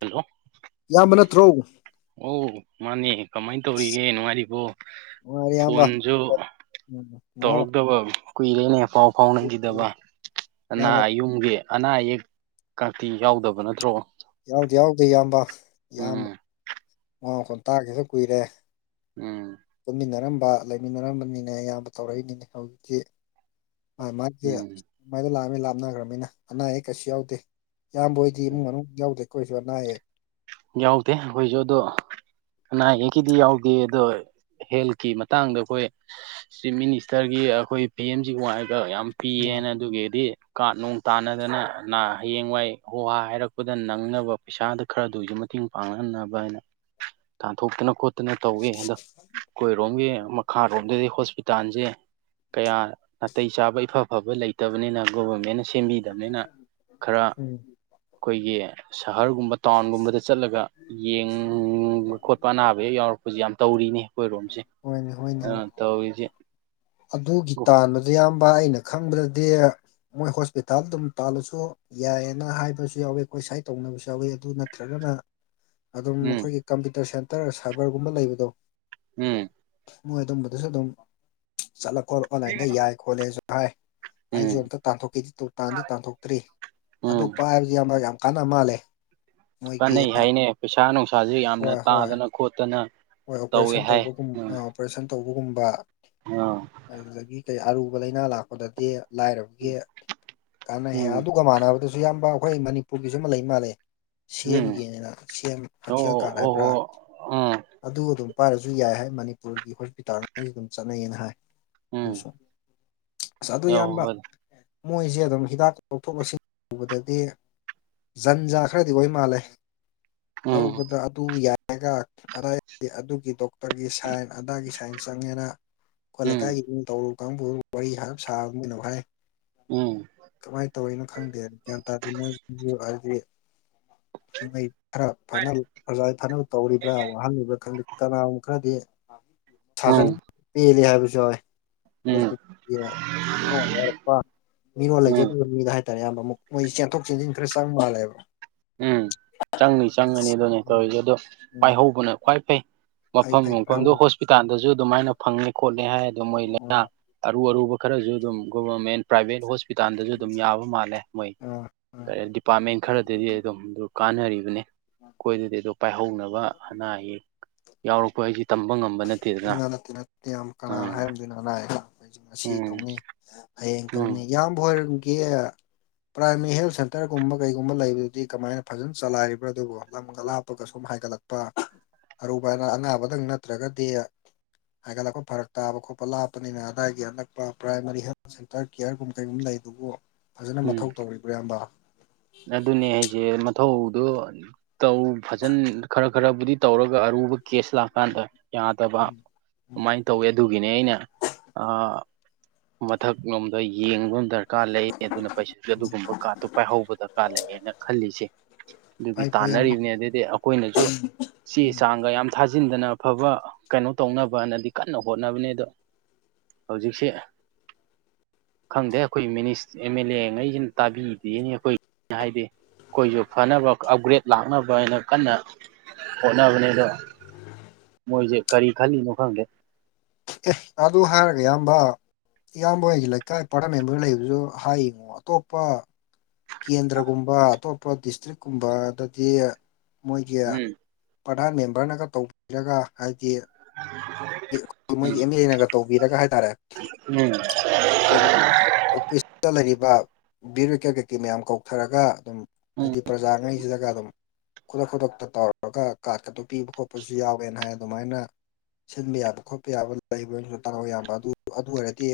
hello ꯏꯌꯥꯝꯕ ꯅꯠꯇꯔꯣ ꯑꯣ ꯃꯥꯅꯦ ꯀꯃꯥꯏꯅ ꯇꯧꯔꯤꯒꯦ ꯅꯨꯡꯉꯥꯏꯔꯤꯕꯣ ꯅꯨꯡꯉꯥꯏꯔꯤ ꯏꯌꯥꯝꯕ ꯐꯣꯟꯁꯨ ꯎꯝ ꯃꯋꯥ ꯃꯈꯣꯜ ꯇꯧꯔꯛꯇꯕ ꯀꯨꯏꯔꯦꯅꯦ ꯄꯥꯎ ꯐꯥꯎꯅꯈꯤꯗꯕ ꯑꯅꯥ ꯏꯌꯥꯝꯕ ꯌꯨꯝꯒꯤ ꯑꯅꯥ ꯑꯌꯦꯛꯀꯗꯤ ꯌꯥꯎꯗꯕ ꯅꯠꯇ꯭ꯔꯣ ꯌꯥꯎꯗꯦ ꯌꯥꯎꯗꯦ ꯏꯌꯥꯝꯕ ꯏꯌꯥꯝꯕ ꯎꯝ ꯃꯥ ꯃꯈꯣꯟ ꯇꯥꯈꯤꯗꯕ ꯀꯨꯏꯔꯦ ꯎꯝ ꯄꯨꯟꯃꯤꯟꯅꯔꯝꯕ ꯂꯩꯃꯤꯟꯅꯔꯝꯕꯅꯤꯅ ꯏꯌꯥꯝꯕ ꯇꯧꯔꯛꯏꯅꯤꯅꯦ ꯍꯧꯖꯤꯛꯇꯤ ꯃꯥꯏ ꯃꯥꯏꯒꯤ ꯎꯝ ꯂꯥꯛꯑꯝꯃꯤ ꯂꯥꯞꯅꯈ꯭ꯔꯕꯅꯤꯅ ꯑꯅꯥ ꯑꯌꯦꯛ ꯀꯩꯁꯨ ꯌꯥꯎꯗꯦ ꯏꯌꯥꯝꯕ ꯍꯣꯏꯗꯤ ꯏꯃꯨꯡ ꯃꯅꯨꯡ ꯌꯥꯎꯗꯦꯀꯣ ꯀꯩꯁꯨ ꯑꯅꯥ ꯑꯌꯦꯛ ꯌꯥꯎꯗꯦ ꯑꯩꯈꯣꯏꯁꯨ ꯑꯗꯣ ꯑꯅꯥ ꯑꯌꯦꯛꯀꯤꯗꯤ ꯌꯥꯎꯗꯦ ꯑꯗꯣ ꯍꯦꯜꯀꯤ ꯃꯇꯥꯡꯗ ꯑꯩꯈꯣꯏ ꯆꯤꯞ ꯃꯤꯅꯤꯁꯇꯔꯒꯤ ꯑꯩꯈꯣꯏ ꯄꯤ ꯑꯦꯝꯖꯤ ꯋꯥꯏꯒ ꯌꯥꯝ ꯑ ꯄꯤꯌꯦꯅ ꯑꯗꯨꯒꯤꯗꯤ ꯀꯥꯔꯠ ꯅꯨꯡ ꯇꯥꯟꯅꯗꯅ ꯍꯌꯦꯡꯋꯥꯏ ꯍꯣꯍꯥ ꯍꯥꯏꯔꯛꯄꯗ ꯅꯪꯅꯕ ꯄꯩꯁꯥꯗꯨ ꯈꯔ ꯑꯗꯨꯒꯤꯁꯨ ꯃꯇꯦꯡ ꯄꯥꯡꯍꯟꯅꯕ ꯍꯥꯏꯅ ꯇꯥꯟꯊꯣꯛꯇꯅ ꯈꯣꯠ ꯇꯅ ꯇꯧꯋꯦ ꯑꯗꯣ ꯑꯩꯈꯣꯏꯔꯣꯝꯒꯤ ꯃꯈꯥꯔꯣꯝꯗꯗꯤ ꯍꯣꯁꯄꯤ ꯨꯇꯥꯜꯁꯦ ꯀꯌꯥ ꯅꯥꯇꯩ ꯆꯥꯕ ꯏꯐ ꯐꯕ ꯂꯩꯇꯕꯅꯤꯅ ꯒꯣꯕꯔꯃꯦꯟꯅ ꯁꯦꯝꯕꯤꯗꯕꯅꯤꯅ ꯈꯔ ꯎꯝ ꯑꯩꯈꯣꯏꯒꯤ ꯁꯍꯔꯒꯨꯝꯕ ꯇꯥꯎꯟꯒꯨꯝꯕꯗ ꯑꯗꯨꯗ ꯆꯠꯂꯒ ꯌꯦꯡꯕ ꯈꯣꯠꯄ ꯑꯅꯥꯕ ꯍꯦꯛ ꯌꯥꯎꯔꯛꯄꯁꯦ ꯌꯥꯝ ꯇꯧꯔꯤꯅꯦ ꯑꯩꯈꯣꯏꯔꯣꯝꯁꯦ ꯍꯣꯏꯅꯦ ꯍꯣꯏꯅꯦꯝ ꯇꯧꯋꯤꯖꯦ ꯑꯗꯨꯒꯤ ꯇꯥꯟꯕꯗ ꯑꯌꯥꯝꯕꯥꯏ ꯑꯩꯅ ꯈꯪꯕꯗꯗꯤ ꯃꯣꯏ ꯍꯣꯁꯄꯤꯇꯥꯜ ꯑꯗꯨꯝ ꯇꯥꯜꯂꯁꯨ ꯌꯥꯏꯌꯦꯅ ꯍꯥꯏꯕꯁꯨ ꯌꯥꯎꯋꯤ ꯑꯈꯣꯏ ꯁ꯭ꯋꯥꯥꯏ ꯇꯧꯅꯕꯁꯨ ꯌꯥꯎꯋꯤ ꯑꯗꯨ ꯅꯠꯇ꯭ꯔꯒꯅ ꯑꯗꯨꯝ ꯎꯝ ꯑꯈꯣꯏꯒꯤ ꯀꯝꯄ꯭ꯌꯨꯇꯔ ꯁꯦꯟꯇꯔ ꯁꯥꯕꯔꯒꯨꯝꯕ ꯂꯩꯕꯗꯣ ꯎꯝ ꯃꯣꯏ ꯑꯗꯨꯝꯕꯗꯨꯖꯨ ꯑꯗꯨꯝ ꯆꯠꯂ ꯈꯣꯠꯂꯣ ꯑꯣꯟꯂꯥꯏꯟꯗ ꯌꯥꯏ ꯈꯣꯠꯂꯦꯁꯨ ꯍꯥꯏ ꯑꯩꯖꯨ ꯎꯝ ꯑꯝꯇ ꯇꯥꯟꯊꯣꯛꯀꯦꯗꯤ ꯇꯨ ꯇꯥꯟꯗꯤ ꯇꯥꯟꯊꯣꯛꯇ꯭ꯔꯤ ꯑꯗꯨ ꯎꯝ ꯄꯥꯏꯕꯖꯤ ꯏꯌꯥꯝꯕ ꯌꯥꯝ ꯀꯥꯟꯅ ꯃꯥꯜꯂꯦ ꯃꯣꯏꯒꯤ ꯀꯥꯟꯅꯩ ꯍꯥꯏꯅꯦ ꯄꯩꯁꯥ ꯅꯨꯡꯁꯥꯥꯖꯖ ꯌꯥꯝꯅ ꯍꯣꯏ ꯍꯣꯏ ꯇꯥꯗꯅ ꯈꯣꯠꯇꯅ ꯍꯣꯏ ꯇꯧꯋꯦ ꯑꯣꯄꯔꯦꯁꯟ ꯍꯥꯏ ꯇꯧꯕꯒꯨꯝ ꯑ ꯑꯣꯄꯔꯦꯁꯟ ꯇꯧꯕꯒꯨꯝꯕ ꯉꯥ ꯑꯗꯨꯗꯒꯤ ꯀꯩ ꯑꯔꯨꯕ ꯂꯩꯅꯥ ꯂꯥꯛꯄꯗꯗꯤ ꯂꯥꯏꯔꯕꯒꯤ ꯀꯥꯟꯅꯩ ꯍꯥ ꯎꯝ ꯑꯗꯨ ꯒ ꯃꯥꯟꯅꯕꯗꯖꯨ ꯏꯌꯥꯝꯕ ꯑꯈꯣꯏ ꯃꯅꯤꯄꯨꯔꯒꯤꯖꯨ ꯑꯃ ꯂꯩ ꯃꯥꯜꯂꯦ ꯁꯤ ꯎꯝ ꯑꯦꯝꯒꯤꯅꯦꯅ ꯁꯦꯝ ꯑꯣ ꯍꯛꯁꯦꯜ ꯀꯥꯔꯠ ꯍꯣ ꯍꯥꯏꯕ꯭ꯔꯥ ꯍꯣ ꯎꯝ ꯑꯗꯨ ꯑꯗꯨꯝ ꯄꯥꯏꯔꯖꯨ ꯌꯥꯏ ꯍꯥꯏ ꯃꯅꯤꯄꯨꯔꯒꯤ ꯍꯣꯁꯄꯤꯇꯥꯜꯁꯉꯩꯖꯨ ꯗꯨꯝ ꯆꯠꯅꯩꯌꯦꯅ ꯍꯥꯏ ꯎꯝ ꯑꯗꯨꯁꯨ ꯑꯁ ꯑꯗꯨ ꯌꯥꯎ ꯏꯌꯥꯝꯕ ꯃꯣꯏꯖꯦ ꯑꯗꯨꯝ ꯍꯤꯗꯥꯛ ꯂꯧꯊꯣꯛ ꯂꯧꯁꯤꯟ ꯇꯧꯕꯗꯗꯤ ꯖꯟꯖꯥ ꯈꯔꯗꯤ ꯑꯣꯏ ꯃꯥꯜꯂꯦ ꯎꯝ ꯂꯧꯕꯗ ꯑꯗꯨ ꯌꯥꯏꯌꯦꯒ ꯑꯗꯥꯏꯒꯤ ꯑꯗꯨꯒꯤ ꯗꯣꯛ ꯇꯔꯒꯤ ꯁꯥꯏꯟ ꯑꯗꯥꯒꯤ ꯁꯥꯏꯟ ꯆꯪꯉꯦꯅ ꯈꯣꯏ ꯎꯝ ꯂꯩꯀꯥꯏꯒꯤ ꯃꯤ ꯇꯧꯔꯨ ꯀꯥꯡꯕꯨ ꯋꯥꯔꯤ [unintelligible] ꯁꯥꯕ ꯃꯤꯅꯃꯨꯛ ꯍꯥꯏ ꯑ ꯀꯃꯥꯏ ꯇꯧꯔꯤꯅꯣ ꯈꯪꯗꯦ ꯒ꯭ꯌꯥꯟ ꯇꯥꯗꯤ ꯃꯣꯏꯁꯤꯖꯨ ꯍꯥꯏꯗꯤ ꯎꯝ ꯑꯩ ꯈꯔ ꯐꯅꯜ ꯄ꯭ꯔꯖꯥꯏ ꯐꯅꯕ ꯇꯧꯔꯤꯕ꯭ꯔꯥ ꯋꯥꯍꯟꯂꯤꯕ꯭ꯔꯥ ꯈꯪꯗꯦ ꯀꯅꯥꯒꯨꯝ ꯈꯔꯗꯤ ꯑꯥ ꯁꯥꯖꯅꯤꯡ ꯎꯝ ꯄꯦꯟꯂꯤ ꯍꯥꯏꯕꯁꯨ ꯌꯥꯎꯌꯦ ꯎꯝ [unintelligible] [unintelligible] ꯃꯤꯔꯣꯟ ꯎꯝ ꯂꯩꯖꯗꯕ ꯃꯤꯗ ꯍꯥꯏꯇꯥꯔꯦ ꯑꯌꯥꯝꯕꯃꯨꯛ ꯃꯣꯏ ꯆꯦꯟꯊꯣꯛ ꯆꯦꯟꯁꯤꯟ ꯈꯔ ꯆꯪ ꯃꯥꯜꯂꯦꯕ ꯎꯝ ꯆꯪꯅꯤ ꯆꯪꯒꯅꯤ ꯑꯗꯨꯅꯦ ꯎꯝ ꯇꯧꯔꯤꯖꯦ ꯑꯗꯣ ꯎꯝ ꯄꯥꯏꯍꯧꯕꯅ ꯈ꯭ꯋꯥꯏ ꯐꯩ ꯐꯩ ꯃꯐꯝ ꯐꯩ ꯌꯣꯡꯐꯝꯗꯣ ꯐꯥꯏꯍꯧꯕꯗꯤ ꯍꯣꯁꯄꯤꯇꯥꯜꯗꯖꯨ ꯑꯗꯨꯃꯥꯏꯅ ꯐꯪꯉꯦ ꯈꯣꯠꯂꯦ ꯍꯥꯏ ꯑꯗꯣ ꯃꯣꯏ ꯍꯣꯏ ꯂꯩꯅ ꯑꯔꯨ ꯑꯔꯨꯕ ꯈꯔꯖꯨ ꯑꯗꯨꯝ ꯒꯣꯚꯔꯃꯦꯟ ꯄ꯭ꯔꯥꯏꯚꯦꯠ ꯍꯣꯁꯄꯤꯇꯥꯜꯗꯖꯨ ꯑꯗꯨꯝ ꯌꯥꯕ ꯃꯥꯜꯂꯦ ꯃꯣꯏ ꯑꯥ ꯑꯥ ꯀꯔꯦꯟ ꯗꯤꯄꯥꯔꯠꯃꯦꯟ ꯈꯔꯗꯗꯤ ꯑꯗꯨꯝ ꯗꯨ ꯀꯥꯟꯅꯔꯤꯕꯅꯦ ꯈꯣꯏꯗꯗꯤ ꯑꯗꯣ ꯄꯥꯏꯍꯧꯅꯕ ꯑꯅꯥ ꯑꯌꯦꯛ ꯌꯥꯎꯔꯛꯄ ꯍꯥꯏꯖꯤ ꯇꯝꯕ ꯉꯝ ꯅ ꯅꯠꯇꯦ ꯅꯠꯇꯦ ꯌꯥꯝ ꯀꯅꯥꯅ ꯍꯥꯏꯔꯝꯗꯣꯏꯅꯣ ꯑꯅꯥ ꯑꯌꯦꯛ ꯂꯥꯛꯄ ꯍꯥꯏꯖꯤ ꯉꯁꯤ ꯎꯝ ꯇꯧꯅꯤ ꯍꯌꯦꯡ ꯎꯝ ꯇꯧꯅꯤ ꯏꯌꯥꯝꯕ ꯍꯣꯏꯔꯨꯝꯒꯤ ꯄ꯭ꯔꯥꯏꯃꯔꯤ ꯍꯦꯜ ꯁꯦꯟꯇꯔꯒꯨꯝꯕ ꯀꯩꯒꯨꯝꯕ ꯂꯩꯕꯗꯨꯗꯤ ꯀꯃꯥꯏꯅ ꯐꯖꯅ ꯆꯂꯥꯏꯔꯤꯕ꯭ꯔꯥ ꯑꯗꯨꯕꯨ ꯂꯝꯒ ꯂꯥꯞꯄꯒ ꯁꯨꯝ ꯍꯥꯏꯒꯠꯂꯛ ꯄ ꯑꯔꯨꯕ ꯑꯅꯥ ꯑꯅꯥꯕꯗꯪ ꯅꯠꯇ꯭ꯔꯒꯗꯤ ꯍꯥꯏꯒꯠꯂꯛꯄ ꯐꯔꯛ ꯇꯥꯕ ꯈꯣꯠꯄ ꯂꯥꯞꯄꯅꯤꯅ ꯑꯗꯥꯏꯒꯤ ꯑꯅꯛꯄ ꯄ꯭ꯔꯥꯏꯃꯥꯔꯤ ꯍꯦꯜꯠ ꯁꯦꯟꯇꯔ ꯀꯤꯌꯔꯒꯨꯝ ꯀꯩꯒꯨꯝ ꯂꯩꯗꯨꯕꯨ ꯐꯖꯅ ꯎꯝ ꯃꯊꯧ ꯇꯧꯔꯤꯕ꯭ꯔꯥ ꯏꯌꯥꯝꯕ ꯑꯗꯨꯅꯦ ꯍꯥꯏꯖꯦ ꯃꯊꯧꯗꯨ ꯇꯧ ꯐꯖꯟ ꯈꯔ ꯈꯔꯕꯨꯗꯤ ꯇꯧꯔꯒ ꯑꯔꯨꯕ ꯀꯦꯁ ꯂꯥꯛꯀꯥꯟꯗ ꯌꯥꯗꯕ ꯎꯝ ꯎꯝ ꯑꯃꯥꯏꯟ ꯇꯧꯋꯦ ꯑꯗꯨꯒꯤꯅꯦ ꯑꯩꯅ ꯑꯥ ꯃꯊꯛꯂꯣꯝꯗ ꯌꯦꯡꯕꯝ ꯗꯔ ꯀꯥꯔ ꯂꯩ ꯑꯦꯗꯨꯅ ꯄꯩꯁꯥꯁꯨ ꯑꯗꯨꯒꯨꯝꯕ ꯀꯥꯔꯠꯇꯨ ꯄꯥꯏꯍꯧꯒꯗ ꯀꯥ ꯂꯩꯌꯦꯅ ꯈꯜꯂꯤꯁꯦ ꯑꯗꯨꯒꯤ ꯐꯩ ꯐꯩ ꯏꯌꯥꯝꯕ ꯇꯥꯟꯅꯔꯤꯕꯅꯦ ꯑꯗꯩꯩꯗꯤ ꯑꯈꯣꯏꯅꯖꯨ ꯆꯦ ꯆꯥꯡꯒ ꯌꯥꯝ ꯊꯥꯖꯤꯟꯗꯅ ꯑꯐꯕ ꯀꯩꯅꯣ ꯇꯧꯅꯕꯅꯗꯤ ꯀꯟꯅ ꯍꯣꯠꯅꯕꯅꯦ ꯗꯣ ꯍꯧꯖꯤꯛꯁꯦ ꯈꯪꯗꯦ ꯑꯩꯈꯣꯏ ꯃꯤꯅꯤ ꯑꯦꯝ ꯑꯦꯜ ꯑꯦ ꯉꯩꯁꯤꯅ ꯇꯥꯕꯤꯗꯦꯅꯦ ꯑꯩꯈꯣꯏ ꯍꯥꯏꯗꯤ ꯑꯩꯈꯣꯏꯁꯨ ꯐꯅꯕ ꯑꯞꯒ꯭ꯔꯦꯗ ꯂꯥꯛꯅꯕꯅ ꯀꯟꯅ ꯍꯣꯠꯅꯕꯅꯦ ꯑꯗꯨ ꯃꯣꯏꯖꯦ ꯀꯔꯤ ꯈꯜꯂꯤꯅꯣ ꯈꯪꯗꯦ ꯑꯦ ꯑꯗꯨ ꯍꯥꯏꯔꯒ ꯏꯌꯥꯝꯕ ꯏꯌꯥꯝꯕ ꯍꯣꯏꯒꯤ ꯂꯩꯀꯥꯏ ꯄꯔꯥꯗꯥꯟ ꯃꯦꯝꯕꯔ ꯂꯩꯕꯗꯨꯁꯨ ꯍꯥꯏ ꯌꯦꯡꯉꯣ ꯑꯇꯣꯞꯄ ꯀꯦꯟꯗ꯭ꯔꯒꯨꯝꯕ ꯑꯇꯣꯞꯄ ꯗꯤꯁꯇ꯭ꯔꯤꯛꯒꯨꯝꯕꯗꯗꯤ ꯃꯣꯏꯒꯤ ꯎꯝ ꯄ꯭ꯔꯗꯥꯟ ꯃꯦꯝꯕꯔꯅꯒ ꯇꯧꯕꯤꯔꯒ ꯍꯥꯏꯗꯤ [inaudible] ꯎꯝ ꯃꯣꯏꯒꯤ ꯑꯦꯝ ꯑꯦꯜ ꯑꯦꯅꯒ ꯇꯧꯕꯤꯔꯒ ꯍꯥꯏꯇꯥꯔꯦ ꯎꯝ ꯑꯩꯈꯣꯏꯒꯤ ꯑꯣꯐꯤꯁꯇ ꯂꯩꯔꯤꯕ ꯕꯤꯔꯤꯀꯦꯠ ꯀꯩꯀꯩ ꯃꯌꯥꯝ ꯀꯧꯊꯔꯒ ꯑꯗꯨꯝ ꯎꯝ ꯍꯥꯏꯗꯤ ꯄ꯭ꯔꯖꯥꯉꯩꯁꯤꯗꯒ ꯀꯗꯨꯝ ꯈꯨꯗꯛ ꯈꯨꯗꯛꯇ ꯇꯧꯔꯒ ꯀꯥꯔꯠꯀꯇꯣ ꯄꯤꯕ ꯈꯣꯠꯄꯁꯨ ꯌꯥꯎꯋꯦꯅ ꯍꯥꯏ ꯑꯗꯨꯃꯥꯏꯅ ꯁꯤꯟꯕ ꯌꯥꯕ ꯈꯣꯠꯄ ꯌꯥꯕ ꯂꯩꯕ [unintelligible] ꯑꯗꯨ ꯑꯗꯨ ꯑꯣꯏꯔꯗꯤ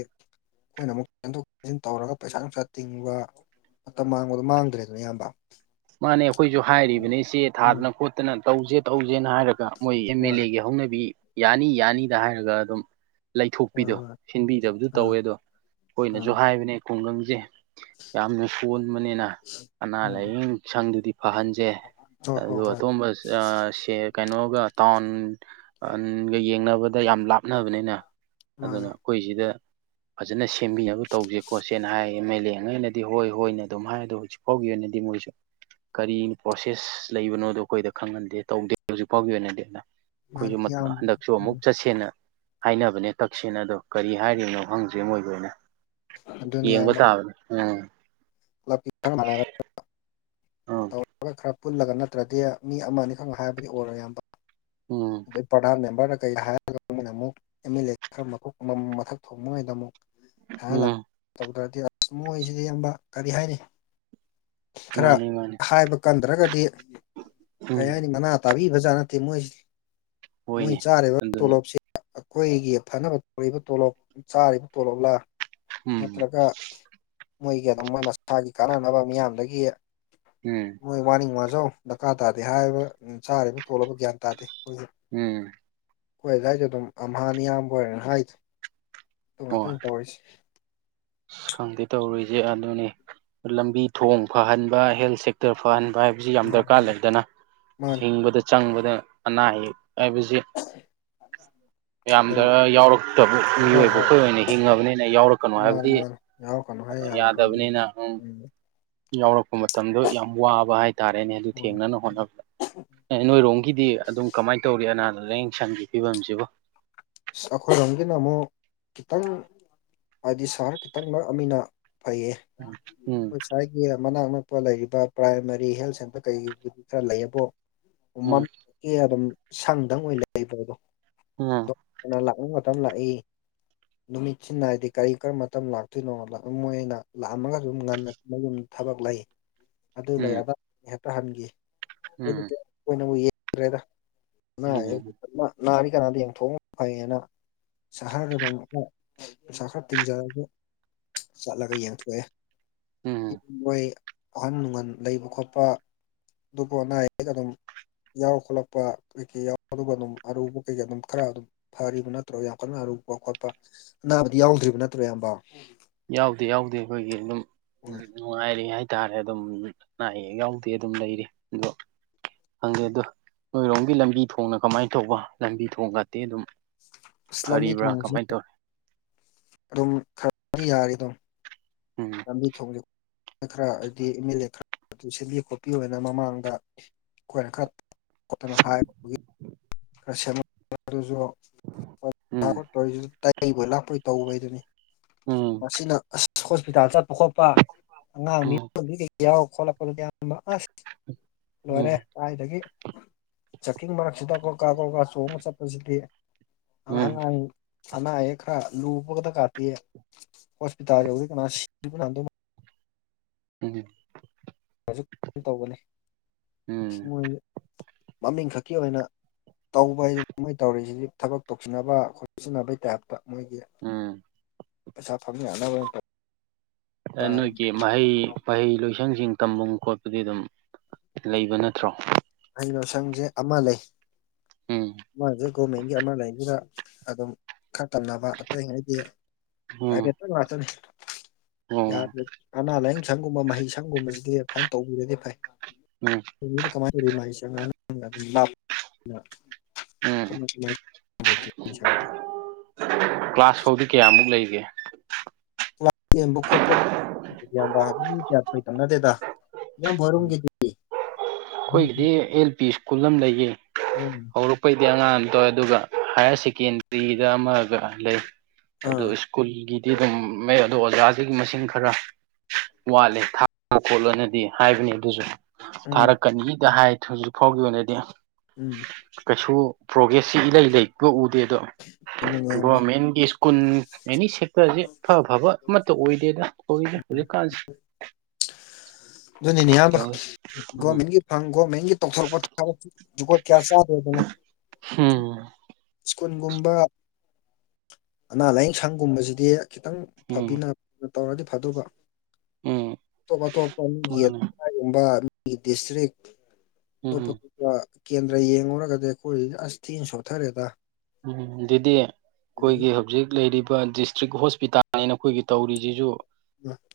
ꯑꯩꯈꯣꯏꯅ ꯑꯃꯨꯛ ꯆꯦꯟꯊꯣꯛ ꯆꯦꯟꯁꯤꯟ ꯇꯧꯔꯒ ꯄꯩꯁꯥ ꯅꯨꯡꯁꯥ ꯇꯤꯡꯕ ꯃꯇꯝ ꯃꯥꯡꯕꯗꯣ ꯃꯥꯡꯗ꯭ꯔꯦꯗꯅ ꯑꯌꯥꯝꯕ ꯃꯥꯅꯦ ꯑꯩꯈꯣꯏꯁꯨ ꯍꯥꯏꯔꯤꯕꯅꯤ ꯆꯦ ꯊꯥꯗꯅ ꯈꯣꯠꯇꯅ ꯇꯧꯁꯦ ꯇꯧꯁꯦꯅ ꯍꯥꯏꯔꯒ ꯃꯣꯏ ꯑꯦꯝ ꯍꯣꯏ ꯑꯦꯜ ꯑꯦꯒꯤ ꯍꯧꯅꯕꯤ ꯌꯥꯅꯤ ꯌꯥꯅꯤꯗ ꯍꯥꯏꯔꯒ ꯑꯗꯨꯝ ꯍꯣꯏ ꯂꯩꯊꯣꯛꯄꯤꯗꯣ ꯍꯣꯏ ꯁꯤꯟꯕꯤꯗꯕꯗꯨ ꯇꯧꯋꯦ ꯑꯥ ꯑꯗꯣ ꯑꯥ ꯑꯩꯈꯣꯏꯅꯁꯨ ꯍꯥꯏꯕꯅꯦ ꯈꯨꯡꯒꯪꯁꯦ ꯌꯥꯝꯅ ꯁꯣꯟꯕꯅꯤꯅ ꯑꯅꯥ ꯎꯝ ꯂꯥꯏꯌꯦꯡꯁꯪ ꯗꯨꯗꯤ ꯐꯍꯟ... ꯁꯦ ꯍꯣꯏ ꯍꯣꯏ ꯑꯗꯨ ꯍꯣꯏ ꯑꯇꯣꯞꯕ ꯁꯦ ꯀꯩꯅꯣꯒ ꯇꯥꯎꯟꯒ ꯌꯦꯡꯅꯕꯗ ꯌꯥꯝ ꯂꯥꯞꯅꯕꯅꯤꯅ ꯃꯥꯅꯤ ꯑꯗꯨꯅ ꯑꯩꯈꯣꯏꯁꯤꯗ ꯐꯖꯅ ꯁꯦꯝꯕꯤꯅꯕ ꯇꯧꯁꯦ ꯈꯣꯠꯁꯦꯅ ꯍꯥꯏ ꯑꯦꯝ ꯑꯦꯜ ꯑꯦꯉꯩꯅꯗꯤ ꯍꯣꯏ ꯍꯣꯏꯅ ꯑꯗꯨꯝ ꯍꯥꯏ ꯑꯗꯣ ꯍꯧꯖꯤꯛ ꯐꯥꯎꯒꯤ ꯑꯣꯏꯅꯗꯤ ꯃꯣꯏꯁꯨ ꯀꯔꯤ ꯄ꯭ꯔꯣꯁꯦꯁ ꯂꯩꯕꯅꯣꯗꯣ ꯑꯩꯈꯣꯏꯗ ꯈꯪꯍꯟꯗꯦ ꯇꯧꯗꯦ ꯍꯧꯖꯤꯛ ꯐꯥꯎꯒꯤ ꯑꯣꯏꯅꯗꯤ ꯃꯥꯅꯤ ꯑꯩꯈꯣꯏꯁꯨ ꯏꯌꯥꯝꯕ ꯍꯟꯗꯛꯁꯨ ꯑꯃꯨꯛ ꯎꯝ ꯆꯠꯁꯦꯅ ꯍꯥꯏꯅꯕꯅꯦ ꯇꯛꯁꯦꯅ ꯑꯗꯣ ꯀꯔꯤ ꯍꯥꯏꯔꯤꯕꯅꯣ ꯈꯪꯗ꯭ꯔꯤ ꯃꯣꯏꯒꯤ ꯑꯣꯏꯅ ꯑꯗꯨꯅꯤ ꯌꯦꯡꯕ ꯇꯥꯕꯅꯤ ꯎꯝ ꯀꯥ꯭ꯂꯞꯁꯤꯡ ꯈꯔ ꯃꯥꯟꯅꯔꯒ ꯎꯝ ꯇꯧꯔꯒ ꯈꯔ [unintelligible] ꯄꯨꯜꯂꯒ ꯅꯠꯇ꯭ꯔꯗꯤ ꯃꯤ ꯑꯃ ꯑꯅꯤꯈꯛꯅ ꯍꯥꯏꯕꯗꯤ ꯑꯣꯏꯔꯣꯏ ꯏꯌꯥꯝꯕ ꯎꯝ ꯑꯗꯩ ꯄ꯭ꯔꯙꯥꯟ ꯃꯦꯝꯕꯔꯗ ꯀꯩ ꯍꯥꯏꯔꯒ ꯃꯣꯏꯅ ꯑꯃꯨꯛ ꯑꯦꯝ ꯑꯦꯜ ꯑꯦ ꯈꯔ ꯃꯀꯣꯛ ꯃꯊꯥꯛ ꯊꯣꯡꯕꯉꯩꯗ ꯑꯃꯨꯛ ꯎꯝ [unintelligible] ꯇꯧꯗ꯭ꯔꯗꯤ ꯑꯁ ꯃꯣꯏꯁꯤꯗꯤ ꯢꯌꯥꯝꯕ ꯀꯔꯤ ꯍꯥꯏꯔꯤ ꯈꯔ ꯃꯥꯅꯤ ꯃꯥꯅꯤ ꯍꯥꯏꯕ ꯀꯟꯗ꯭ꯔꯒꯗꯤ ꯎꯝ ꯀꯔꯤ ꯍꯥꯏꯅꯤ ꯃꯅꯥ ꯇꯥꯕꯤꯕꯖꯥꯠ ꯅꯠꯇꯦ ꯃꯣꯏꯁꯤ ꯃꯣꯏ ꯍꯣꯏꯅꯦ ꯆꯥꯔꯤꯕ ꯑꯗꯨꯅꯤ ꯇꯣꯂꯣꯞꯁꯤ ꯑꯩꯈꯣꯏꯒꯤ ꯐꯅꯕ ꯇꯧꯔꯤꯕ ꯇꯣꯂꯣꯞ ꯆꯥꯔꯤꯕ ꯇꯣꯂꯣꯞꯂꯥ ꯎꯝ ꯅꯠꯇ꯭ꯔꯒ ꯃꯣꯏꯒꯤ ꯑꯗꯨꯝꯕ ꯃꯁꯥꯒꯤ ꯀꯥꯟꯅꯅꯕ ꯃꯤꯌꯥꯝꯗꯒꯤ ꯎꯝ ꯃꯣꯏ ꯋꯥꯅꯤꯡ ꯋꯥꯖꯧ ꯗꯔꯀꯥꯔ ꯇꯥꯗꯦ ꯍꯥꯏꯔꯤꯕ ꯆꯥꯔꯤꯕ ꯇꯣꯂꯣꯞꯂ ꯒ꯭ꯌꯥꯟ ꯇꯥꯗꯦ ꯑꯩꯈꯣꯏꯁꯨ ꯎꯝ ꯑꯩꯈꯣꯢ ꯑꯗꯨꯋꯥꯏꯁꯨ ꯑꯗꯨꯝ ꯑꯝꯍꯥꯅꯤ ꯢꯌꯥꯝꯕ ꯍꯣꯢꯅ ꯍꯥꯏꯔꯤꯗꯨ ꯑꯗꯨ ꯍꯣꯏ ꯉꯥꯛꯇꯅꯤ ꯇꯧꯔꯤꯁꯤ ꯑꯁ ꯈꯪꯗꯦ ꯇꯧꯔꯤꯁꯦ ꯑꯗꯨꯅꯤ ꯂꯝꯕꯤ ꯊꯣꯡ ꯐꯍꯟꯕ ꯍꯦꯜꯠ ꯁꯦꯛꯇꯔ ꯐꯍꯟꯕ ꯍꯥꯏ ꯍꯥꯏꯕꯁꯤ ꯌꯥꯝ ꯃꯥꯅꯤ ꯗꯔꯀꯥꯔ ꯃꯥꯅꯤ ꯂꯩꯗꯅ ꯃꯥꯅꯤ ꯍꯤꯡꯕꯗ ꯆꯪꯕꯗ ꯑꯅꯥ ꯑꯌꯦꯛ ꯍꯥꯏꯕꯁꯤ [inaudible] ꯃꯌꯥꯝꯗ ꯑꯗꯨꯝ ꯌꯥꯎꯔꯛꯇꯕ ꯍꯣꯏ ꯃꯤꯑꯣꯏꯕ ꯍꯣꯏ ꯑꯩꯈꯣꯏ ꯑꯣꯏꯅ ꯍꯤꯡꯉꯕꯅꯤꯅ ꯌꯥꯎꯔꯛꯀꯅꯨ ꯍꯥꯏꯕ ꯃꯥꯅꯤ ꯃꯥꯅꯤ ꯌꯥꯎꯔꯛꯒꯅꯨ ꯍꯥꯢꯕ ꯌꯥꯔꯣꯢ ꯎꯝ ꯌꯥꯎꯔꯛꯄ ꯃꯇꯝꯗꯣ ꯌꯥꯝ ꯋꯥꯕ ꯍꯥꯢꯇꯥꯔꯦꯅꯦ ꯑꯗꯨ ꯍꯣꯏ ꯊꯦꯡꯅꯅ ꯍꯣꯠꯅꯕꯗ ꯑꯦ ꯅꯣꯢꯔꯣꯝꯒꯤꯗꯤ ꯑꯗꯨꯝ ꯀꯃꯥꯢ ꯇꯧꯔꯤ ꯑꯅꯥꯗ ꯂꯥꯌꯦꯡ ꯁꯪꯒꯤ ꯐꯤꯕꯝꯁꯤꯕꯣ ꯑꯩꯈꯣꯢꯔꯣꯝꯒꯤꯅ ꯑꯃꯨꯛ ꯈꯤꯇꯪ ꯍꯥꯢꯗꯤ ꯁꯥꯔ ꯈꯤꯇꯪꯅ ꯑꯃꯤꯅ ꯐꯩꯌꯦ ꯎꯝ ꯈꯣꯢ ꯁꯥꯢ ꯃꯤꯌ ꯃꯅꯥꯛ ꯅꯛꯄ ꯂꯩꯔꯤꯕ ꯄ꯭ꯔꯥꯢꯃꯥꯔꯤ ꯍꯦꯜꯠ ꯁꯦꯟꯇꯔ ꯀꯩꯒꯕꯨꯗꯤ ꯈꯔ ꯂꯩꯌꯦꯕꯣ ꯎꯝ ꯃꯝꯀꯤ ꯑꯗꯨꯝ ꯁꯪꯗꯪ ꯑꯣꯢꯅ ꯂꯩꯕꯗꯣ ꯎꯝ ꯀꯩꯅꯣ ꯂꯥꯛꯅꯤꯡ ꯃꯇꯝ ꯂꯥꯛꯏ ꯅꯨꯃꯤꯠꯁꯤꯅ ꯍꯥꯢꯔꯗꯤ ꯀꯔꯤ ꯀꯔꯝꯕ ꯃꯇꯝ ꯂꯥꯛꯇꯨꯢꯅꯣꯅ ꯃꯣꯢꯅ ꯂꯥꯛꯑꯝꯃꯒꯖꯨ ꯑꯗꯨꯝ ꯉꯟꯅ ꯃꯌꯨꯝ ꯊꯕꯛ ꯂꯩ ꯑꯗꯨ ꯂꯩ ꯑꯗꯥ ꯍꯦꯛꯇ ꯍꯟꯒꯤ ꯎꯝ ꯎꯝ ꯑꯣꯢꯅꯕꯨ ꯌꯦꯡꯗ꯭ꯔꯦꯗ ꯅꯪ ꯑꯥꯢꯌꯤ ꯎꯝ ꯅ ꯅꯥꯔꯤ ꯀꯅꯥꯗ ꯌꯦꯡꯊꯣꯛꯑꯣꯉꯣ ꯐꯩꯌꯦꯅ ꯁꯍꯔꯗ ꯁꯍꯔ ꯇꯤꯡꯖꯔꯒ ꯆꯠꯂꯒ ꯌꯦꯟꯊꯣꯛꯑꯦ ꯎꯝ ꯃꯣꯢ ꯑꯍꯟ ꯅꯨꯡꯍꯟ ꯂꯩꯕ ꯈꯣꯠꯄ ꯑꯗꯨꯕꯨ ꯑꯅꯥ ꯑꯌꯦꯛ ꯑꯗꯨꯝ ꯌꯥꯎ ꯈꯣꯠꯂꯛꯄ ꯀꯩꯀꯩ ꯌꯥꯎ ꯑꯗꯨꯒ ꯑꯗꯨꯝ ꯑꯔꯨꯕ ꯀꯩꯀꯩ ꯑꯗꯨꯝ ꯈꯔ ꯑꯗꯨꯝ ꯐꯔꯤꯕ ꯅꯠꯇ꯭ꯔꯣ ꯌꯥꯝ ꯀꯟꯅ ꯑꯔꯨꯕ ꯈꯣꯠꯄ ꯑꯅꯥꯕꯗꯤ ꯌꯥꯎꯗ꯭ꯔꯤꯕ ꯅꯠꯇ꯭ꯔꯣ ꯏꯌꯥꯝꯕ ꯌꯥꯎꯗꯦ ꯌꯥꯎꯗꯦ ꯑꯩꯈꯣꯢꯒꯤ ꯑꯗꯨꯝ ꯅꯨꯡꯉꯥꯢꯔꯦ ꯍꯥꯢꯇꯥꯔꯦ ꯑꯗꯨꯝ ꯑꯅꯥ ꯑꯌꯦꯛ ꯌꯥꯎꯗꯦ ꯑꯗꯨꯝ ꯂꯩꯔꯤ ꯑꯗꯣ ꯈꯪꯗꯦ ꯑꯗꯣ ꯅꯣꯢꯔꯣꯝꯒꯤ ꯂꯝꯕꯤ ꯊꯣꯡꯅ ꯀꯃꯥꯢꯅ ꯇꯧꯕ ꯂꯝꯕꯤ ꯊꯣꯡꯒꯇꯤ ꯑꯗꯨꯝ ꯑꯁ ꯂꯝꯕꯤ ꯐꯔꯤꯕ꯭ꯔꯥ ꯊꯣꯡꯁꯤ ꯀꯃꯥꯢ ꯇꯧꯔꯤ ꯑꯗꯨꯝ ꯈꯔꯗꯤ ꯌꯥꯔꯤ ꯑꯗꯨꯝ ꯎꯝ ꯂꯝꯕꯤ ꯊꯣꯡ ꯈꯔ ꯍꯥꯢꯗꯤ ꯑꯦꯝ ꯑꯦꯜ ꯑꯦ ꯈꯔ ꯁꯦꯝꯕꯤꯑꯛꯄ ꯄꯤꯑꯣꯢꯅ ꯃꯃꯥꯡꯗ ꯀꯣꯢꯔꯀꯠꯇꯅ ꯍꯥꯢ ꯀ꯭ꯔꯁꯃꯨ ꯑꯗꯨꯖꯨ ꯐꯔꯛ ꯎꯝ ꯇꯕ ꯇꯧꯔꯤꯖꯤꯖꯨ ꯇꯥꯢ ꯂꯩꯕꯣꯢ ꯂꯥꯛꯄꯣꯢ ꯇꯧꯕꯩꯗꯨꯅꯤ ꯎꯝ ꯃꯁꯤꯅ ꯑꯁ ꯍꯣꯁꯄꯤꯇꯥꯜ ꯆꯠꯄ ꯈꯣꯠꯄ ꯑꯉꯥꯡ ꯃꯤ ꯎꯝ ꯄꯨꯟꯗꯤ ꯀꯩ ꯌꯥꯎ ꯈꯣꯠꯂꯛꯄꯗꯨꯗꯤ ꯑꯌꯥꯝꯕ ꯑꯁ ꯂꯣꯢꯔꯦ ꯎꯝ ꯀꯥꯢꯗꯒꯤ ꯖꯀꯤꯡ ꯃꯔꯛꯁꯤꯗ ꯀꯣꯀꯥ ꯀꯣꯀꯥ ꯆꯣꯡꯕ ꯆꯠꯄꯁꯤꯗꯤ ꯑꯉ ꯎꯝ ꯑꯉꯥꯡ ꯑꯅꯥ ꯑꯌꯦꯛ ꯈꯔ ꯂꯨꯕ ꯈꯛꯇ ꯀꯥꯇꯤ ꯍꯣꯁꯄꯤꯇꯥꯜ ꯌꯧꯗꯤ ꯀꯅꯥ ꯁꯤꯕꯅ ꯍꯥꯟꯗꯧ ꯃꯥꯜ ꯎꯝ ꯍꯧꯛ ꯇꯧꯒꯅꯤ ꯎꯝ ꯃꯣꯢ ꯃꯃꯤꯡ ꯈꯛꯀꯤ ꯑꯣꯢꯅ ꯇꯧꯕ ꯍꯥꯏꯁꯤ ꯃꯣꯏ ꯇꯧꯔꯤꯁꯤꯗꯤ ꯊꯕꯛ ꯇꯧꯁꯤꯟꯅꯕ ꯈꯣꯆꯤꯟꯅꯕꯩ ꯇꯥꯢꯞꯇ ꯃꯣꯢꯒꯤ ꯎꯝ ꯄꯩꯁꯥ ꯐꯪ ꯌꯥꯅꯕ ꯇꯧ ꯑ ꯅꯣꯢꯒꯤ ꯃꯍꯩ ꯃꯍꯩ ꯂꯣꯢꯁꯪꯁꯤꯡ ꯇꯝꯐꯝ ꯈꯣꯠꯄꯗꯤ ꯑꯗꯨꯝ ꯂꯩꯕ ꯅꯠꯇ꯭ꯔꯣ ꯍꯩꯩꯅꯣꯁꯪꯖꯦ ꯑꯃ ꯂꯩ ꯎꯝ ꯃꯥꯁꯦ ꯒꯣꯔꯃꯦꯟꯒꯤ ꯑꯃ ꯂꯩꯢꯗꯨꯗ ꯑꯗꯨꯝ ꯈꯔ ꯇꯝꯅꯕ ꯑꯇꯩ ꯍꯥꯢꯗꯤ ꯎꯝ ꯄꯥꯢꯕꯦꯠꯇ ꯉꯇꯅꯤ ꯑꯣ ꯌꯥꯗ꯭ꯔꯗꯤ ꯑꯅꯥ ꯂꯥꯌꯦꯡ ꯁꯪꯒꯨꯝꯕ ꯃꯍꯩ ꯁꯪꯒꯨꯝꯕꯖꯤꯗꯤ ꯐꯅ ꯇꯧꯕꯤꯔꯗꯤ ꯐꯩ ꯎꯝ ꯀꯥꯢꯅꯤꯗ ꯀꯃꯥꯢ ꯇꯧꯗꯨꯢꯕ ꯍꯥꯢꯆꯉꯛꯑꯒ [unintelligible] ꯎꯝ ꯈꯪꯗꯦ ꯅꯥꯏꯠ [unintelligible] ꯀ꯭ꯂꯥꯁ ꯐꯥꯎꯗꯤ ꯀꯌꯥꯃꯨꯛ ꯂꯩꯒꯦ ꯀꯋꯥ ꯌꯦꯟꯕ ꯈꯣꯠꯄ ꯏꯌꯥꯝꯕ ꯑꯗꯨ ꯃꯤ ꯀꯌꯥ ꯊꯣꯢ ꯇꯧꯅꯗꯦꯗ ꯏꯌꯥꯝꯕꯍꯣꯢꯔꯣꯝꯒꯤꯗꯤ ꯑꯈꯣꯏꯒꯤꯗꯤ ꯑꯦꯜ ꯄꯤ ꯁ꯭ꯀꯨꯜ ꯑꯝ ꯂꯩꯌꯦ ꯎꯝ ꯍꯧꯔꯛ ꯄꯩꯗꯤ ꯑꯉꯥꯡ ꯑꯝ ꯇꯧꯋꯦ ꯑꯗꯨꯒ ꯍꯥꯏꯌꯔ ꯁꯦꯀꯦꯟꯗ꯭ꯔꯤꯗ ꯑꯃꯒ ꯂꯩ ꯑꯗꯨ ꯑꯥ ꯁ꯭ꯀꯨꯜꯒꯤꯗꯤ ꯑꯗꯨꯝ ꯃꯩ ꯑꯗꯣ ꯑꯣꯖꯥꯁꯤꯡꯒꯤ ꯃꯁꯤꯡ ꯈꯔ ꯋꯥꯠꯂꯦ ꯊꯥ ꯈꯣꯠꯂꯣꯅꯗꯤ ꯍꯥꯏꯕꯅꯤ ꯑꯗꯨꯁꯨ ꯎꯝ ꯊꯥꯔꯛꯀꯅꯤꯗ ꯍꯥꯏ ꯍꯧꯖꯤꯛ ꯐꯥꯎꯒꯤ ꯑꯣꯏꯅꯗꯤ ꯎꯝ ꯀꯩꯁꯨ ꯄ꯭ꯔꯣꯒ꯭ꯔꯦꯁꯁꯤ ꯏꯂꯩ ꯂꯩꯕ ꯎꯗꯦ ꯑꯗꯣ ꯑꯗꯨꯅꯤ ꯏꯌꯥꯝꯕ ꯒꯣꯔꯃꯦꯟꯒꯤ ꯀꯨꯟ ꯃꯦꯅꯤ ꯁꯦ ꯈꯣꯢ ꯖꯤꯛ ꯏꯐ ꯐꯕ ꯑꯃꯠꯇ ꯑꯣꯏꯗꯦꯗ ꯇꯧꯔꯤꯁꯦ ꯍꯧꯖꯤꯛꯀꯥꯟꯁꯤ ꯑꯗꯨꯅꯤꯅꯦ ꯏꯌꯥꯝꯕ ꯎꯝ ꯒꯣꯔꯃꯦꯟꯒꯤ ꯍꯪ ꯒꯣꯔꯃꯦꯟꯒꯤ ꯇꯧꯊꯣꯔꯛꯄ ꯊꯕꯛ ꯖꯨꯒꯣꯠ ꯀ꯭ꯌꯥ ꯆꯥꯗꯦꯗꯅ ꯁ꯭ꯀꯨꯜꯒꯨꯝꯕ ꯑꯅꯥ ꯂꯥꯏꯌꯦꯡ ꯁꯪꯒꯨꯝꯕꯁꯤꯗꯤ ꯈꯤꯇꯪ ꯎꯝ ꯐꯕꯤꯅ ꯇꯧꯔꯗꯤ ꯐꯗꯨꯕ ꯎꯝ ꯑꯇꯣꯞ ꯑꯇꯣꯞꯄ ꯑꯃ ꯌꯦ ꯃꯥꯅꯦ ꯀꯩꯒꯨꯝꯕ ꯅꯪꯒꯤ ꯗꯤꯁꯇ꯭ꯔꯤꯛ ꯎꯝ ꯇꯣꯞꯄ ꯎꯝ ꯗꯨꯒ ꯀꯦꯟꯗ꯭ꯔ ꯌꯦꯡꯉꯨꯔꯒꯗꯤ ꯑꯩꯈꯣꯏ ꯑꯁ ꯊꯤꯅ ꯁꯣꯊꯔꯦꯗ ꯃꯤꯅꯤꯟꯗꯨꯗꯤ ꯑꯗꯒꯤ ꯑꯩꯈꯣꯏꯒꯤ ꯍꯧꯖꯤꯛ ꯂꯩꯔꯤꯕ ꯗꯤꯁ ꯗꯤꯁꯇ꯭ꯔꯤꯛ ꯍꯣꯁꯄꯤꯇꯥꯜꯅꯦꯅ ꯑꯩꯈꯣꯏꯒꯤ ꯇꯧꯔꯤꯁꯤꯁꯨ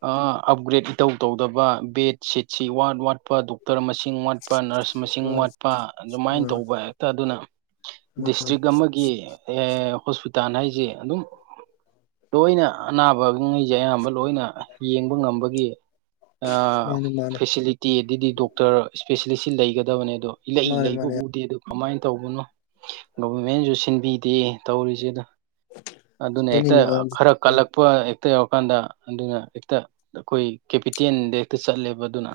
ꯑ ꯑꯞꯒ꯭ꯔꯦꯗ ꯏꯇꯧ ꯇꯧꯗꯕ ꯕꯦꯗ ꯁꯤꯠꯁꯤ ꯋꯥꯠ ꯋꯥꯠꯄꯗꯣ ꯗꯣꯛꯇꯔ ꯃꯁꯤꯡ ꯋꯥꯠꯄ ꯅꯔꯁ ꯃꯁꯤꯡ ꯋꯥꯠꯄ ꯑ ꯑꯗꯨꯃꯥꯏꯅ ꯇꯧꯕ ꯍꯦꯛꯇ ꯑꯗꯨꯅ [unintelligible] ꯑꯦ ꯍꯣꯁꯄꯤꯇꯥꯜ ꯍꯥꯏꯁꯦ ꯑꯗꯨꯝ ꯂꯣꯏꯅ ꯑꯅꯥꯕꯉꯩꯁꯦ ꯑꯌꯥꯝꯕ ꯂꯣꯏꯅ ꯌꯦꯡꯕ ꯉꯝꯕꯒꯤ ꯑꯥ ꯃꯥꯅꯦ ꯃꯥꯅꯦ ꯐꯦꯁꯤꯂꯤ ꯇꯤ ꯑꯗꯨꯗꯤ ꯗꯣꯛꯇꯔ ꯏꯁꯄꯦꯁꯦꯂꯤꯁꯁꯤ ꯂꯩꯒꯗꯕꯅꯦ ꯑꯗꯣ ꯏꯂꯩ ꯃꯥꯅꯦ ꯂꯩꯕ ꯃꯥꯅꯦ ꯎꯗꯦ ꯗꯨ ꯀꯃꯥꯏ ꯇꯧꯕꯅꯣ ꯒꯕꯔꯃꯦꯟꯅꯁꯨ ꯁꯤꯟꯕꯤꯗꯦ ꯇꯧꯔꯤꯁꯦ ꯗ ꯑꯗꯨꯅ ꯍꯦꯛꯇ ꯑꯗꯨꯅꯤꯅꯦ ꯏꯌꯥꯝꯕ ꯈꯔ ꯎꯝ ꯀꯜꯂꯛꯄ ꯍꯦꯛꯇ ꯌꯧꯔꯀꯥꯟꯗ ꯑꯗꯨꯅ ꯍꯦꯛꯇ ꯑꯩꯈꯣꯏ ꯀꯦꯄꯤꯇꯦꯟꯗ ꯍꯦꯛꯇ ꯆꯠꯂꯦꯕ ꯑꯗꯨꯅ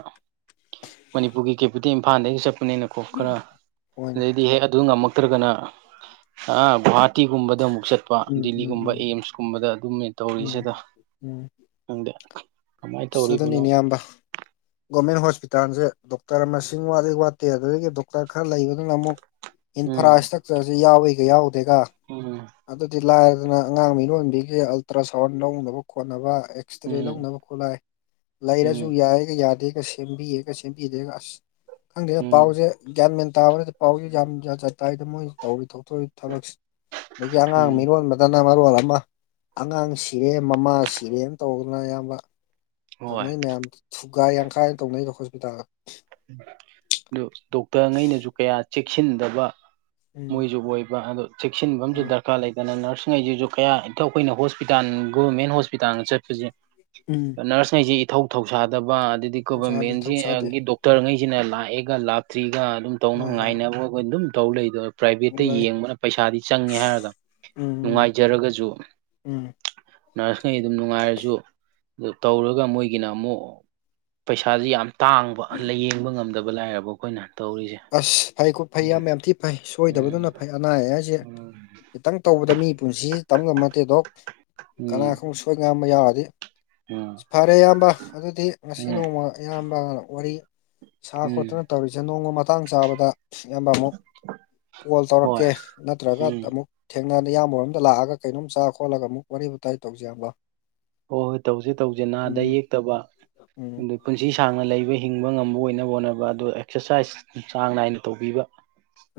ꯃꯅꯤꯄꯨꯔꯒꯤ ꯀꯦꯄꯤꯇꯦꯜ ꯏꯝꯐꯥꯜꯗ ꯆꯠꯄꯅꯦꯅ ꯀꯣ ꯈꯔ ꯍꯣꯏꯅꯦ ꯑꯗꯩꯗꯤ ꯍꯦꯛ ꯑꯗꯨ ꯉꯝꯃꯛꯇ꯭ꯔꯒꯅ ꯑ ꯒꯨꯍꯥ ꯇꯤꯒꯨꯝꯕꯗ ꯑꯃꯨꯛ ꯆꯠꯄ ꯎꯝ ꯎꯝ ꯗꯤꯜꯂꯤꯒꯨꯝꯕ ꯎꯝ ꯑꯦꯝꯁꯀꯨꯝꯕꯗ ꯑꯗꯨꯝꯃꯦ ꯎꯝ ꯇꯧꯔꯤꯁꯤꯗ ꯎꯝ ꯍꯪꯗ ꯑꯁ ꯑꯗꯨꯅꯤꯅꯦ ꯏꯌꯥꯝꯕ ꯒꯣꯔꯃꯦꯟ ꯍꯣꯁꯄꯤꯇꯥꯜꯖꯦ ꯗꯣꯛꯇꯔ ꯃꯁꯤꯡ ꯋꯥꯠꯂꯤ ꯋꯥꯠꯇꯦ ꯑꯗꯨꯗꯒꯤ ꯗꯣꯛꯇꯔ ꯈꯔ ꯂꯩꯕꯗꯨꯅ ꯑꯃꯨꯛ ꯏꯟꯐ꯭ꯔꯥ ꯎꯝ ꯢꯁꯇ꯭ꯔꯛꯆꯔꯁꯤ ꯌꯥꯎꯋꯤꯒ ꯌꯥꯎꯗꯦꯒ ꯎꯝ ꯑꯗꯨꯗꯤ ꯂꯥꯏꯔꯗꯅ ꯑꯉꯥꯡ ꯃꯤꯔꯣꯟꯕꯤꯒꯤ ꯑꯜꯇ꯭ꯔ ꯁꯥꯎꯟ ꯂꯧꯅꯕ ꯈꯣꯠꯅꯕ ꯑꯦꯛꯁꯇ꯭ꯔꯦ ꯎꯝ ꯂꯧꯅꯕ ꯈꯨꯠꯂꯥꯏ ꯂꯩꯔꯁꯨ ꯎꯝ ꯌꯥꯏꯒ ꯌꯥꯗꯦꯒ ꯁꯦꯝꯕꯤꯌꯦꯒ ꯁꯦꯝꯕꯤꯗꯦꯒ ꯑꯁ ꯈꯪꯗꯦꯗ ꯎꯝ ꯄꯥꯎꯁꯦ ꯒ꯭ꯌꯥꯟ ꯃꯦꯟ ꯇꯥꯔꯣꯢꯗ ꯄꯥꯎꯁꯦ ꯌꯥꯝ ꯖꯥꯠ ꯖꯥꯠ ꯇꯥꯏꯗ ꯃꯣꯏ ꯇꯧꯔꯤ ꯊꯣꯛꯇꯣꯏ ꯊꯕꯛꯁꯦ ꯑꯗꯒꯤ ꯑꯉꯥꯡ ꯎꯝ ꯃꯤꯔꯣꯟꯕ ꯗꯅ ꯃꯔꯣꯜ ꯑꯃ ꯑꯉꯥꯡ ꯁꯤꯔꯦ ꯃꯃꯥ ꯁꯤꯔꯦꯅ ꯇꯧꯗꯅ ꯑꯌꯥꯝꯕ ꯍꯣꯏ ꯇꯧꯅꯩ ꯃꯌꯥꯝ ꯊꯨꯒꯥꯏ ꯌꯥꯡꯈꯥꯏ ꯇꯧꯅꯩꯗꯣ ꯍꯣꯁꯄꯤꯇꯥꯜꯒ ꯗꯨ ꯗꯣꯛꯇꯔꯉꯩꯅꯁꯨ ꯀꯌꯥ ꯆꯦꯛꯁꯤꯟꯗꯕ ꯎꯝ ꯃꯣꯏꯁꯨ ꯍꯣꯏꯕ ꯑꯗꯣ ꯆꯦꯛꯁꯤꯟꯕ ꯑꯃꯗꯤ ꯗꯔ ꯀꯥ ꯂꯩꯗꯅ ꯅꯔꯁ ꯁꯤꯡꯉꯩꯁꯤꯁꯨ ꯈꯔ ꯍꯦꯛꯇ ꯑꯩꯈꯣꯏꯅ ꯍꯣꯁꯄꯤꯇꯥꯜ ꯒꯣꯔꯃꯦꯟ ꯍꯣꯁꯄꯤꯇꯥꯜꯒ ꯆꯠꯄꯁꯦ ꯎꯝ ꯅꯔꯁꯁꯤꯡꯁꯤ ꯏꯊꯧ ꯊꯧꯁꯥꯗꯕ ꯑꯗꯩꯗꯤ ꯊꯧꯁꯥꯗꯦ ꯒꯣꯕꯔꯃꯦꯟꯒꯤ ꯊꯧꯁꯥꯗꯦ ꯗꯣꯛꯇꯔ ꯇꯔꯉꯩꯖꯤꯅ ꯂꯥꯛꯑꯦꯒ ꯂꯥꯛꯇ꯭ꯔꯤꯒ ꯑꯗꯨꯝ ꯇꯧꯅ ꯍꯣꯏ ꯍꯣꯏ ꯉꯥꯏꯅꯕ ꯑꯈꯣꯏ ꯑꯗꯨꯝ ꯇꯧ ꯂꯩꯗꯣꯏ ꯄ꯭ꯔꯥꯏꯚꯦꯠꯇ ꯂꯩ ꯌꯦꯡꯕꯅ ꯄꯩꯁꯥꯗꯤ ꯆꯪꯉꯦ ꯍꯥꯏꯔꯒ ꯎꯝ ꯎꯝ ꯅꯨꯡꯉꯥꯏꯖꯔꯒꯁꯨ ꯎꯝ ꯅꯔꯁꯉꯩ ꯑꯗꯨꯝ ꯅꯨꯡꯉꯥꯏꯔꯁꯨ ꯑꯗꯨ ꯇꯧꯔꯒ ꯃꯣꯏꯒꯤꯅ ꯑꯃꯨꯛ ꯄꯩꯁꯥꯥꯖꯤ ꯌꯥꯝ ꯇꯥꯡꯕ ꯂꯥꯏꯌꯦꯡꯕ ꯉꯝꯗꯕ ꯂꯥꯏꯔꯕ ꯑꯩꯈꯣꯏꯅ ꯇꯧꯔꯤꯁꯦ ꯑꯁ ꯐꯩꯀꯣ ꯐꯩ ꯎꯝ ꯏꯌꯥꯝꯕ ꯌꯥꯝ ꯊꯤ ꯐꯩ ꯎꯝ ꯁꯣꯏꯗꯕꯗꯨꯅ ꯐꯩ ꯑꯅꯥ ꯑꯌꯦꯛ ꯍꯥꯏꯁꯦ ꯎꯝ ꯈꯤꯇꯪ ꯇꯧꯕꯗ ꯃꯤ ꯄꯨꯟꯁꯤ ꯑꯁꯤ ꯇꯝꯕ ꯉꯝꯄꯣꯠ ꯅꯠꯇꯦ ꯗꯣꯛ ꯀꯅꯥ ꯎꯝ ꯈꯪꯕ ꯁꯣꯏ ꯁꯣꯏꯉꯥꯝꯕ ꯌꯥꯎꯔꯗꯤ ꯎꯝ ꯐꯔꯦ ꯏꯌꯥꯝꯕ ꯑꯗꯨꯗꯤ ꯉꯁꯤ ꯎꯝ ꯅꯣꯡꯃ ꯏꯌꯥꯝꯕ ꯋꯥꯔꯤ ꯁꯥ ꯎꯝ ꯈꯣꯠꯇꯅ ꯇꯧꯔꯤꯁꯦ ꯅꯣꯡꯃ ꯃꯇꯥꯡ ꯆꯥꯕꯗ ꯏꯌꯥꯝꯕ ꯑꯃꯨꯛ ꯀꯣꯜ ꯍꯣꯏ ꯇꯧꯔꯛꯀꯦ ꯅꯠꯇ꯭ꯔꯒ ꯎꯝ ꯑꯃꯨꯛ ꯊꯦꯡꯅꯔꯗꯤ ꯏꯌꯥꯝꯕ ꯍꯣꯏꯔꯣꯝꯗ ꯂꯥꯛꯑꯒ ꯀꯩꯅꯣꯝ ꯆꯥ ꯈꯣꯠꯂꯒ ꯑꯃꯨꯛ ꯋꯥꯔꯤ ꯋꯥꯇꯥꯏ ꯇꯧꯁꯤ ꯏꯌꯥꯝꯕ ꯍꯣꯏ ꯍꯣꯏ ꯇꯧꯖꯦ ꯇꯧꯖꯦ ꯅꯥꯗ ꯎꯝ ꯌꯦꯛꯇꯕ ꯎꯝ ꯑꯗꯨ ꯄꯨꯟꯁꯤ ꯁꯥꯡꯅ ꯂꯩꯕ ꯍꯤꯡꯕ ꯉꯝꯕ ꯑꯣꯏꯅꯕ ꯍꯣꯠꯅꯕ ꯑꯗꯨ ꯑꯦꯛꯁꯔꯁꯥꯏꯁ ꯆꯥꯡ ꯅꯥꯏꯅ ꯇꯧꯕꯤꯕ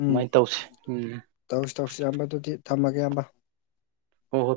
ꯎꯝ ꯇꯧꯁꯤ ꯎꯝ ꯇꯧꯁꯤ ꯇꯧꯁꯤ ꯏꯌꯥꯝꯕ ꯑꯗꯨꯗꯤ ꯊꯝꯃꯒꯦ ꯏꯌꯥꯝꯕ ꯍꯣ ꯍꯣꯏ